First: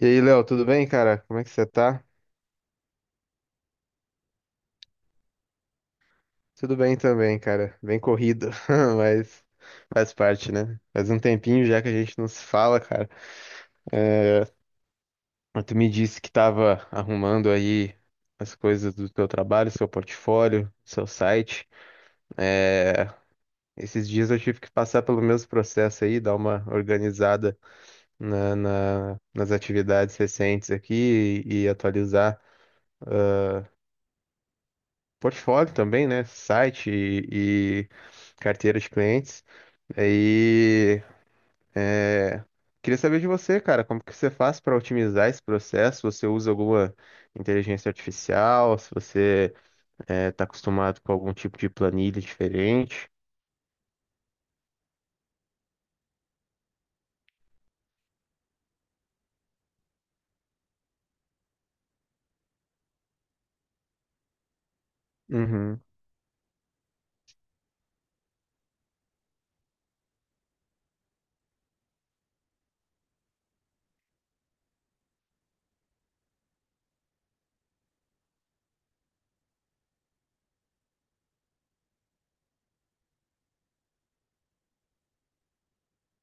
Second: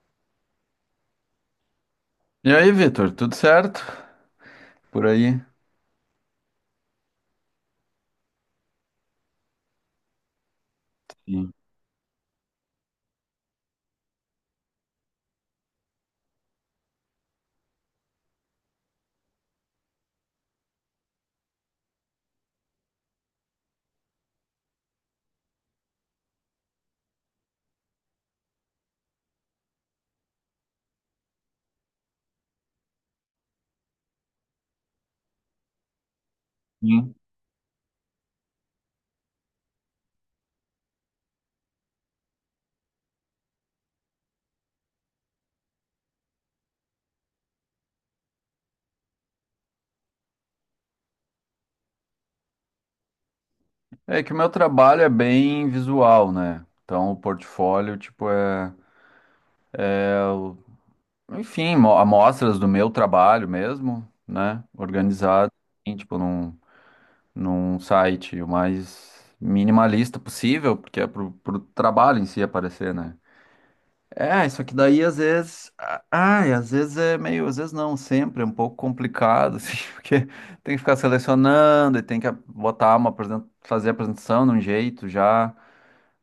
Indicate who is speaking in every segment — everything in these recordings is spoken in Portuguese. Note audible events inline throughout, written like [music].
Speaker 1: E aí, Léo, tudo bem, cara? Como é que você tá?
Speaker 2: E aí, Vitor, tudo certo por aí?
Speaker 1: Tudo bem também, cara. Bem corrido, [laughs] mas faz parte, né? Faz um
Speaker 2: Sim.
Speaker 1: tempinho já que a gente não se fala, cara. Mas tu me disse que tava arrumando aí as coisas do teu trabalho, seu portfólio, seu site. É, Esses dias eu tive que passar pelo mesmo processo aí, dar uma organizada nas atividades recentes aqui e atualizar portfólio também, né? Site
Speaker 2: Sim.
Speaker 1: e carteira de clientes. Aí, é, queria saber de você, cara, como que você faz para otimizar esse processo? Você usa alguma inteligência artificial? Se você tá acostumado com algum tipo de planilha diferente?
Speaker 2: É que o meu trabalho é bem visual, né? Então, o portfólio, tipo, é o, enfim, amostras do meu trabalho mesmo, né? Organizado,
Speaker 1: Uhum,
Speaker 2: assim, tipo, num site o mais minimalista possível, porque é pro trabalho em si aparecer, né? É, isso aqui daí às Ai, às vezes é meio. Às vezes não, sempre é um pouco complicado, [laughs] assim, porque tem que ficar selecionando e tem que botar fazer a apresentação de um jeito já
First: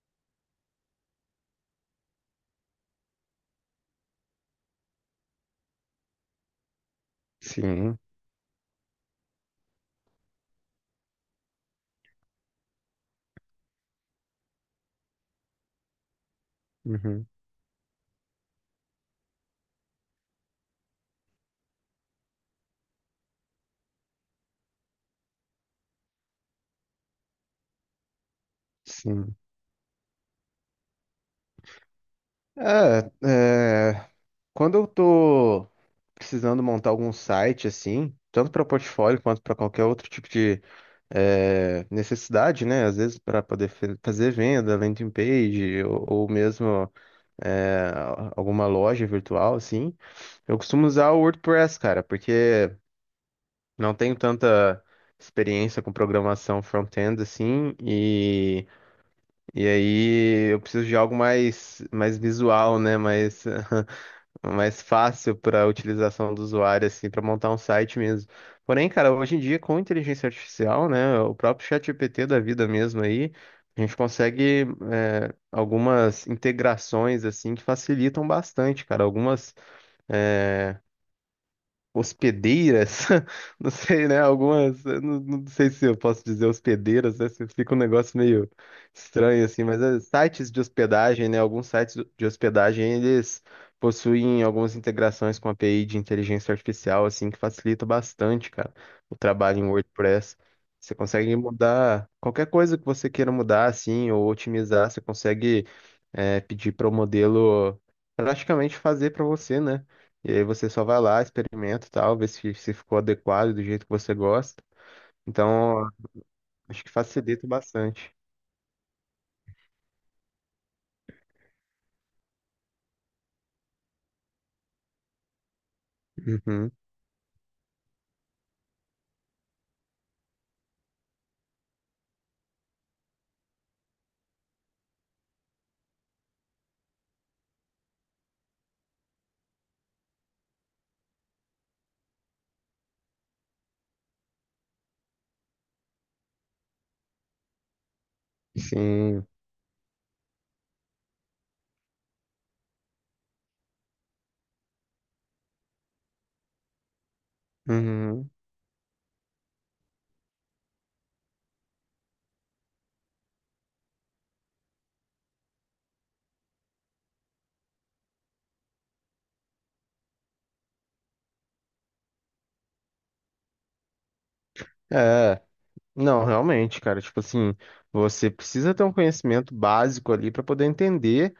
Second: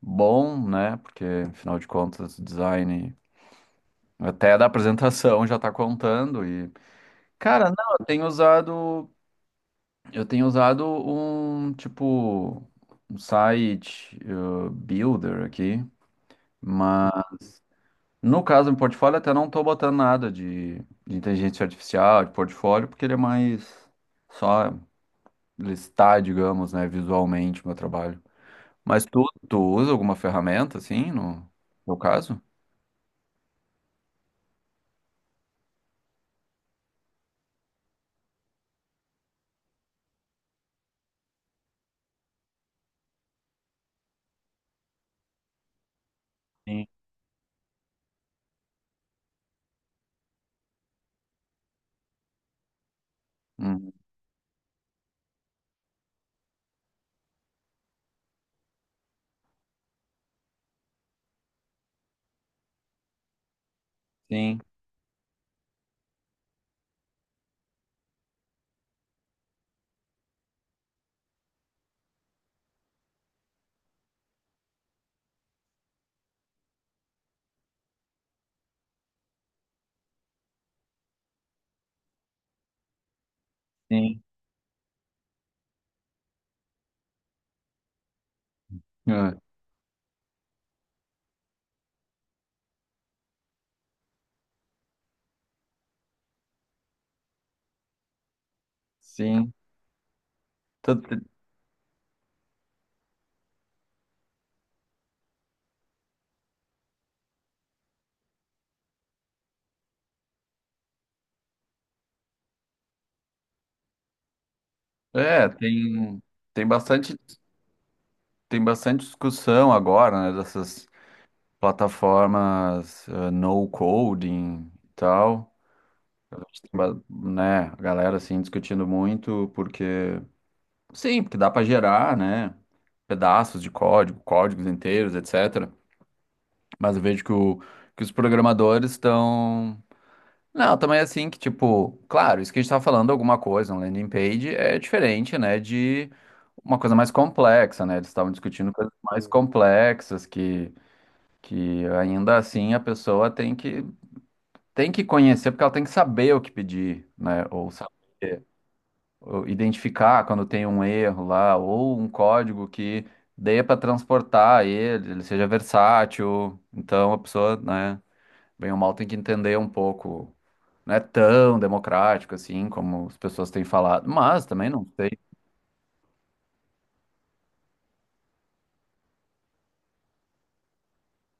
Speaker 2: bom, né? Porque, afinal de contas, o design até da apresentação já tá contando. Cara, não,
Speaker 1: sim,
Speaker 2: eu tenho usado. Eu tenho usado um, tipo, um site builder aqui, mas.
Speaker 1: uhum,
Speaker 2: No caso, em portfólio, até não estou botando nada de inteligência artificial, de portfólio, porque ele é mais só listar, digamos, né, visualmente o meu trabalho. Mas
Speaker 1: sim.
Speaker 2: tu usa alguma ferramenta, assim, no no caso?
Speaker 1: É, é, quando eu tô precisando montar algum site assim, tanto para portfólio quanto para qualquer outro tipo de necessidade, né? Às vezes para poder fazer venda, landing page ou
Speaker 2: Sim.
Speaker 1: mesmo é, alguma loja virtual, assim. Eu costumo usar o WordPress, cara, porque
Speaker 2: Hum.
Speaker 1: não tenho tanta experiência com programação front-end, assim, e aí eu preciso de algo mais visual, né? Mais [laughs]
Speaker 2: Sim,
Speaker 1: mais fácil para utilização do usuário, assim, para montar um site mesmo. Porém, cara, hoje em dia, com inteligência artificial, né, o próprio ChatGPT da vida mesmo aí, a gente consegue algumas integrações, assim, que facilitam bastante, cara. Algumas hospedeiras, [laughs] não sei, né?
Speaker 2: sim.
Speaker 1: Algumas, eu não sei se eu posso dizer hospedeiras, né? se Fica um negócio meio
Speaker 2: É,
Speaker 1: estranho assim, mas sites de hospedagem, né? Alguns sites de hospedagem eles possuem algumas integrações com a API de inteligência artificial, assim, que facilita bastante, cara, o
Speaker 2: sim.
Speaker 1: trabalho em WordPress. Você
Speaker 2: Tu- tu-
Speaker 1: consegue mudar qualquer coisa que você queira mudar, assim, ou otimizar, você consegue pedir para o modelo praticamente fazer para você, né? E aí você só vai lá, experimenta e tal, vê se ficou adequado do jeito que você gosta.
Speaker 2: É,
Speaker 1: Então,
Speaker 2: tem
Speaker 1: acho que
Speaker 2: bastante,
Speaker 1: facilita bastante.
Speaker 2: tem bastante discussão agora, né, dessas plataformas, no coding e tal.
Speaker 1: Uhum,
Speaker 2: Né, a galera assim discutindo muito porque sim, porque dá para gerar, né, pedaços de código, códigos inteiros, etc. Mas eu vejo que os programadores estão. Não, também é assim que tipo, claro, isso que a gente tá falando alguma coisa, um landing page é diferente, né, de uma coisa mais complexa, né? Eles estavam discutindo coisas
Speaker 1: sim.
Speaker 2: mais. Hum. Complexas que ainda assim a pessoa tem que conhecer porque ela tem que saber o que pedir, né, ou saber.
Speaker 1: Uhum.
Speaker 2: Ou identificar quando tem um erro lá, ou um código que dê para transportar ele, ele seja versátil. Então a pessoa, né, bem ou mal tem que entender um pouco. Não é tão democrático assim como as pessoas têm falado, mas também não sei.
Speaker 1: É. Não, realmente, cara, tipo assim, você precisa ter um conhecimento básico ali para poder entender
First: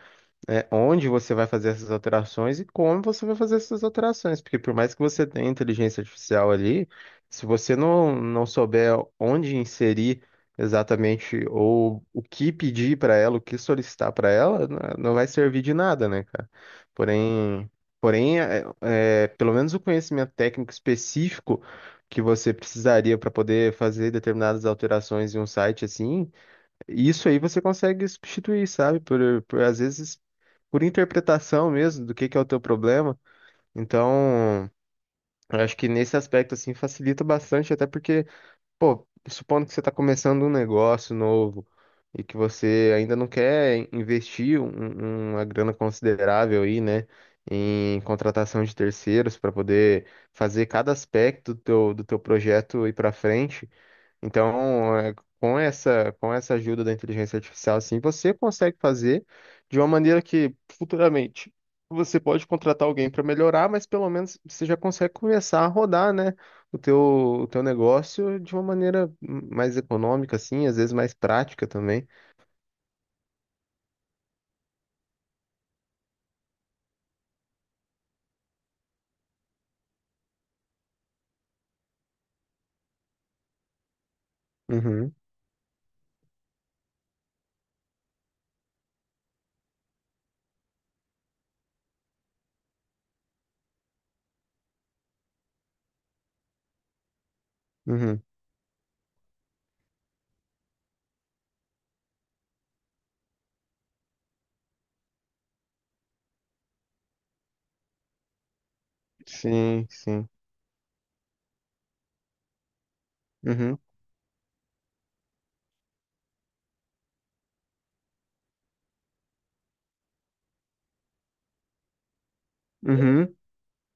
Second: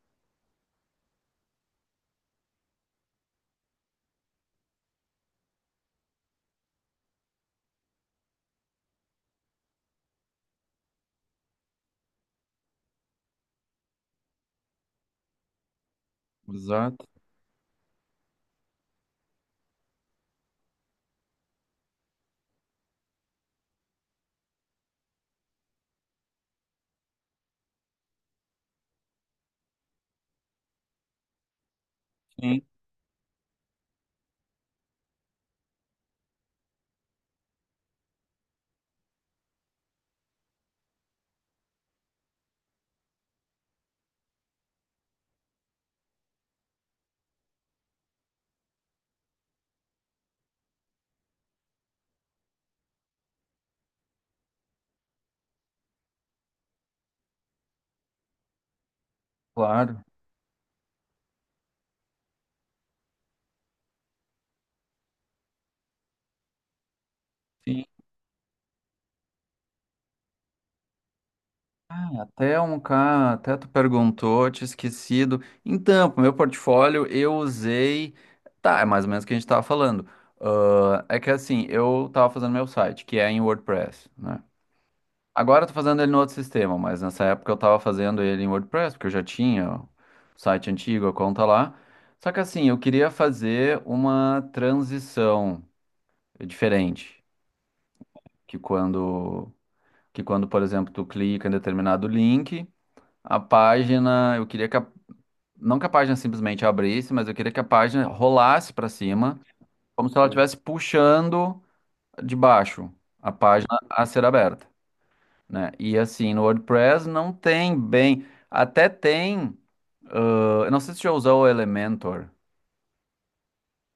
Speaker 1: onde você vai fazer essas alterações e como você vai fazer essas alterações. Porque por mais que você tenha inteligência artificial ali, se você não souber onde inserir exatamente ou o que pedir para ela, o que solicitar para ela, não vai servir de nada, né, cara?
Speaker 2: Exato.
Speaker 1: Porém, porém, pelo menos o conhecimento técnico específico que você precisaria para poder fazer determinadas alterações em um site assim. E isso aí você consegue substituir, sabe? Por às vezes por interpretação mesmo do que é o teu
Speaker 2: Sim,
Speaker 1: problema. Então, eu acho que nesse aspecto assim facilita bastante, até porque, pô, supondo que você está começando um negócio novo e que você ainda não quer investir uma grana considerável aí, né, em contratação de terceiros para poder fazer cada aspecto do teu projeto ir para frente. Então, com essa ajuda da inteligência artificial, assim, você consegue fazer de uma
Speaker 2: claro.
Speaker 1: maneira que futuramente você pode contratar alguém para melhorar, mas pelo menos você já consegue começar a rodar, né, o teu
Speaker 2: Sim.
Speaker 1: negócio de uma maneira mais econômica, assim, às vezes mais prática também.
Speaker 2: Até um cara, até tu perguntou, tinha esquecido. Então, pro meu portfólio eu usei. Tá, é mais ou menos o que a gente tava falando. Ah, é que assim, eu tava fazendo meu site, que é em WordPress, né?
Speaker 1: Uhum,
Speaker 2: Agora eu tô fazendo ele no outro sistema, mas nessa época eu tava fazendo ele em WordPress, porque eu já tinha o site antigo, a conta lá. Só que assim, eu queria fazer uma transição diferente,
Speaker 1: uhum.
Speaker 2: que quando, que quando, por exemplo, tu clica em determinado link a página, eu queria que não que a página simplesmente abrisse, mas eu queria que a página rolasse para cima,
Speaker 1: Sim,
Speaker 2: como se ela.
Speaker 1: sim.
Speaker 2: Hum. Estivesse puxando de baixo a página
Speaker 1: Uhum,
Speaker 2: a ser aberta, né? E assim, no WordPress não tem bem, até tem, ah, eu não sei se você já usou o Elementor.
Speaker 1: uhum.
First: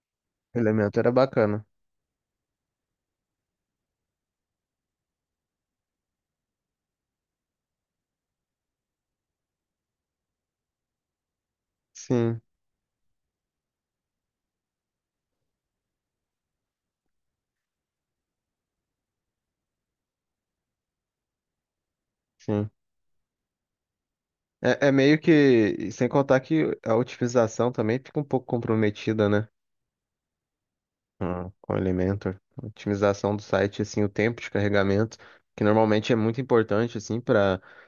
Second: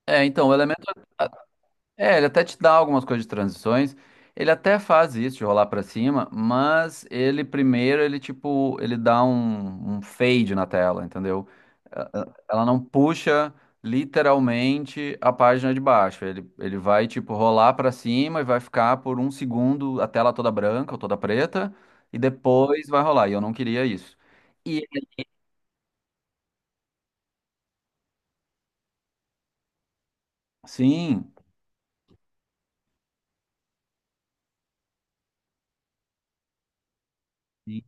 Speaker 2: É, então, o.
Speaker 1: Elemento era bacana.
Speaker 2: É, ele até te dá algumas coisas de transições. Ele até faz isso de rolar pra cima, mas ele primeiro ele tipo, ele dá um fade na tela, entendeu?
Speaker 1: Sim,
Speaker 2: Ela não puxa literalmente a página de baixo. Ele vai tipo rolar pra cima e vai ficar por um segundo a tela toda branca ou toda preta e
Speaker 1: sim.
Speaker 2: depois vai rolar. E eu não queria isso. E
Speaker 1: É meio que, sem contar que a otimização também fica um pouco comprometida, né?
Speaker 2: sim,
Speaker 1: Ah, com o Elementor. Otimização do site, assim, o tempo de carregamento, que normalmente é muito importante, assim, para
Speaker 2: sim.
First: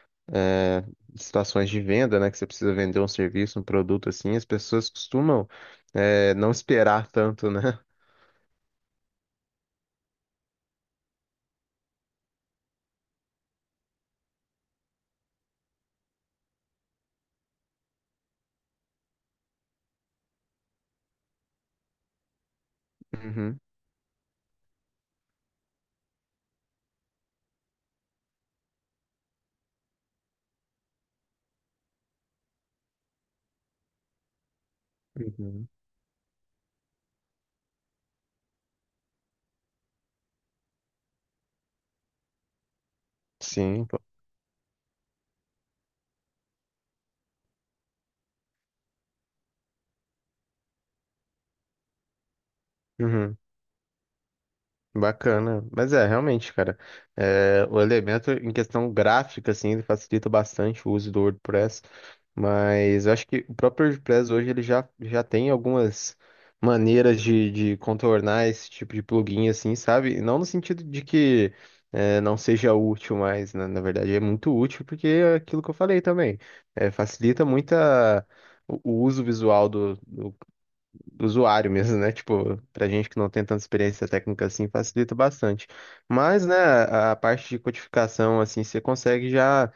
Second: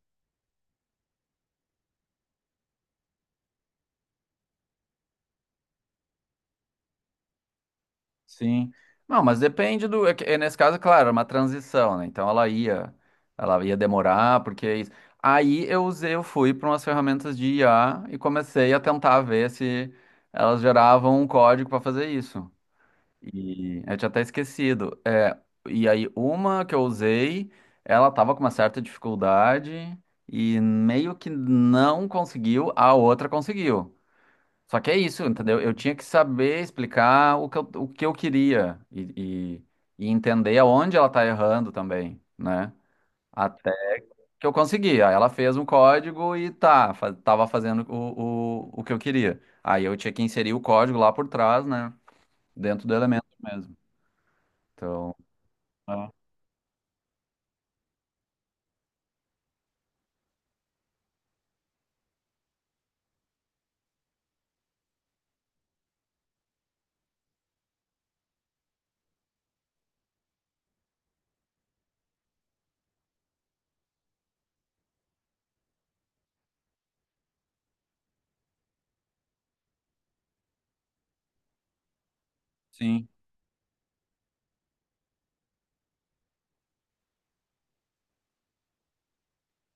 Speaker 1: situações de venda, né? Que você precisa vender um serviço, um produto, assim, as pessoas costumam não esperar tanto, né? [laughs]
Speaker 2: Sim. Não, mas depende do. É, é nesse caso, claro, era uma transição, né? Então ela ela ia demorar, porque é isso. Aí eu usei, eu fui para umas ferramentas de IA e comecei a tentar ver se elas geravam um código para fazer isso.
Speaker 1: Uhum.
Speaker 2: E eu tinha até esquecido. É, e aí uma que eu usei, ela tava com uma certa dificuldade e meio que não conseguiu, a outra conseguiu. Só que é isso, entendeu?
Speaker 1: Uhum.
Speaker 2: Eu tinha que saber explicar o que o que eu queria e entender aonde ela tá errando também, né? Até
Speaker 1: Sim, pô.
Speaker 2: que eu consegui. Aí ela fez um código e tá, fa tava fazendo o que eu queria. Aí eu tinha que inserir o código lá por trás, né? Dentro do elemento
Speaker 1: Uhum.
Speaker 2: mesmo. Então,
Speaker 1: Bacana. Mas
Speaker 2: é,
Speaker 1: realmente, cara, o elemento em questão gráfica, assim, ele facilita bastante o uso do WordPress, mas eu acho que o próprio WordPress hoje ele já tem algumas maneiras de contornar esse tipo de plugin, assim, sabe? Não no sentido de que não seja útil, mas na verdade é muito útil, porque é aquilo que eu falei também, facilita muito o uso visual do usuário mesmo, né? Tipo, pra
Speaker 2: sim.
Speaker 1: gente que não tem tanta experiência técnica assim, facilita bastante. Mas, né, a parte de codificação, assim, você consegue já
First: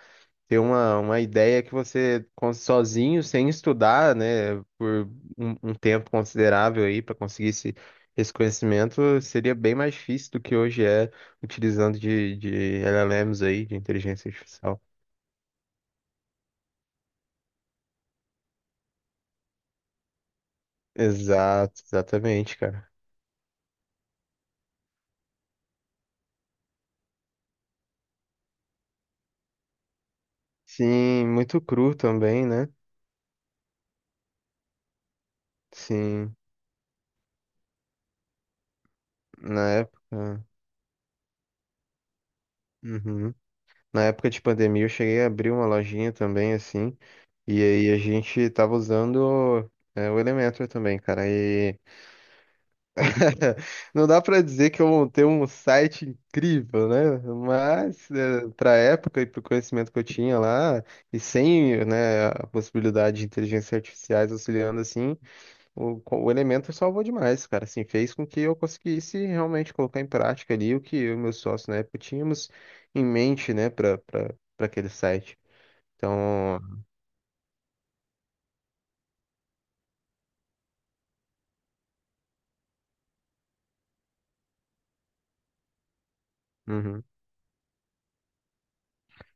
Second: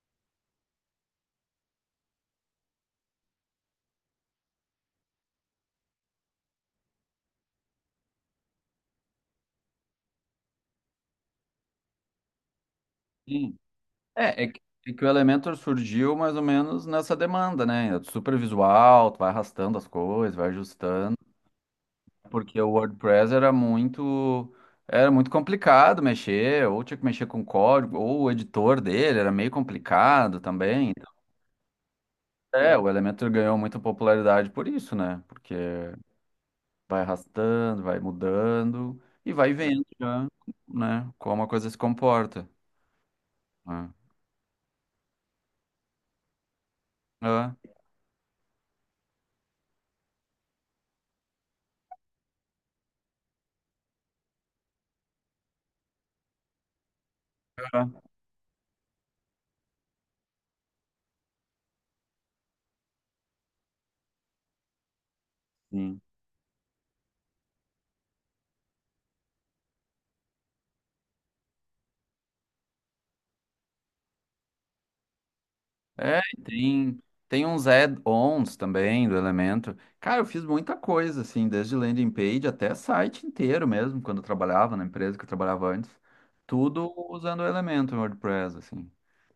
Speaker 1: ter uma ideia que você, cons- sozinho, sem estudar, né, por um tempo considerável aí, para conseguir esse conhecimento, seria bem mais difícil do que hoje é, utilizando de LLMs
Speaker 2: Sim.
Speaker 1: aí, de inteligência
Speaker 2: É, é que,
Speaker 1: artificial.
Speaker 2: é que o Elementor surgiu mais ou menos nessa demanda, né? É super visual, tu vai arrastando as coisas, vai ajustando.
Speaker 1: Exato, exatamente,
Speaker 2: Porque o
Speaker 1: cara.
Speaker 2: WordPress era muito complicado mexer, ou tinha que mexer com código, ou o editor dele era meio complicado também. Então,
Speaker 1: Sim, muito cru também, né?
Speaker 2: é, o Elementor ganhou muita popularidade por isso, né? Porque
Speaker 1: Sim,
Speaker 2: vai arrastando, vai mudando e vai
Speaker 1: na
Speaker 2: vendo já,
Speaker 1: época.
Speaker 2: né, como a coisa se comporta.
Speaker 1: Uhum.
Speaker 2: Né?
Speaker 1: Na época de pandemia, eu cheguei a abrir uma lojinha também, assim,
Speaker 2: É,
Speaker 1: e aí a gente tava usando o Elementor também, cara. E [laughs] não dá pra dizer que eu montei um site incrível, né?
Speaker 2: é,
Speaker 1: Mas é, pra época e pro conhecimento que eu tinha lá, e sem, né, a possibilidade de inteligência artificiais auxiliando assim.
Speaker 2: sim.
Speaker 1: O elemento salvou demais, cara. Assim, fez com que eu conseguisse realmente colocar em prática ali o que eu e meus sócios na época tínhamos em mente, né, para aquele site.
Speaker 2: É, e
Speaker 1: Então,
Speaker 2: tem, tem uns add-ons também do Elemento. Cara, eu fiz muita coisa, assim, desde landing page até site inteiro mesmo, quando eu trabalhava na empresa que eu trabalhava antes. Tudo
Speaker 1: uhum.
Speaker 2: usando o Elemento no WordPress, assim.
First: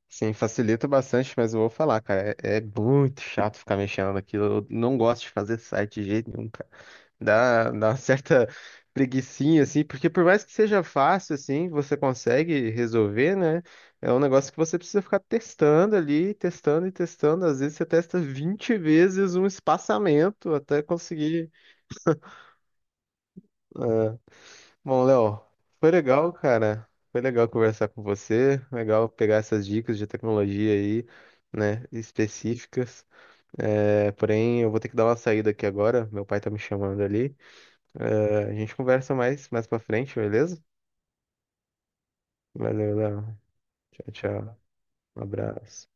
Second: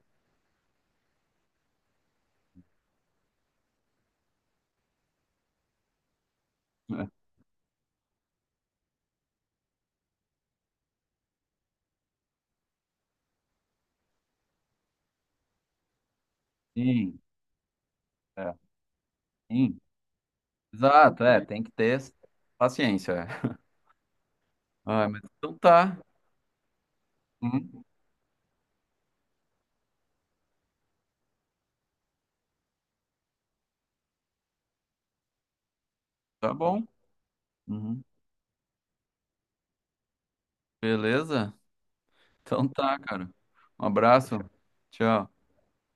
Speaker 1: Sim, facilita bastante, mas eu vou falar, cara, é muito chato ficar mexendo naquilo. Eu não gosto de fazer site de jeito nenhum,
Speaker 2: É.
Speaker 1: dá uma certa preguicinha, assim, porque por mais que seja fácil, assim, você consegue resolver, né? É um negócio que você precisa ficar testando ali, testando e
Speaker 2: Sim,
Speaker 1: testando. Às vezes você testa
Speaker 2: é,
Speaker 1: 20 vezes um
Speaker 2: sim.
Speaker 1: espaçamento até
Speaker 2: Exato, é,
Speaker 1: conseguir.
Speaker 2: tem que ter paciência. É.
Speaker 1: É. Bom,
Speaker 2: Ah, mas
Speaker 1: Léo,
Speaker 2: então
Speaker 1: foi
Speaker 2: tá.
Speaker 1: legal, cara. Foi legal
Speaker 2: Uhum.
Speaker 1: conversar com você. Legal pegar essas dicas de tecnologia aí, né, específicas. Porém, eu vou ter que dar uma saída aqui agora. Meu pai tá
Speaker 2: Tá
Speaker 1: me
Speaker 2: bom.
Speaker 1: chamando ali.
Speaker 2: Uhum.
Speaker 1: A gente conversa mais pra frente, beleza?
Speaker 2: Beleza? Então
Speaker 1: Valeu,
Speaker 2: tá, cara.
Speaker 1: Léo.
Speaker 2: Um
Speaker 1: Tchau,
Speaker 2: abraço.
Speaker 1: tchau. Um
Speaker 2: Tchau.
Speaker 1: abraço.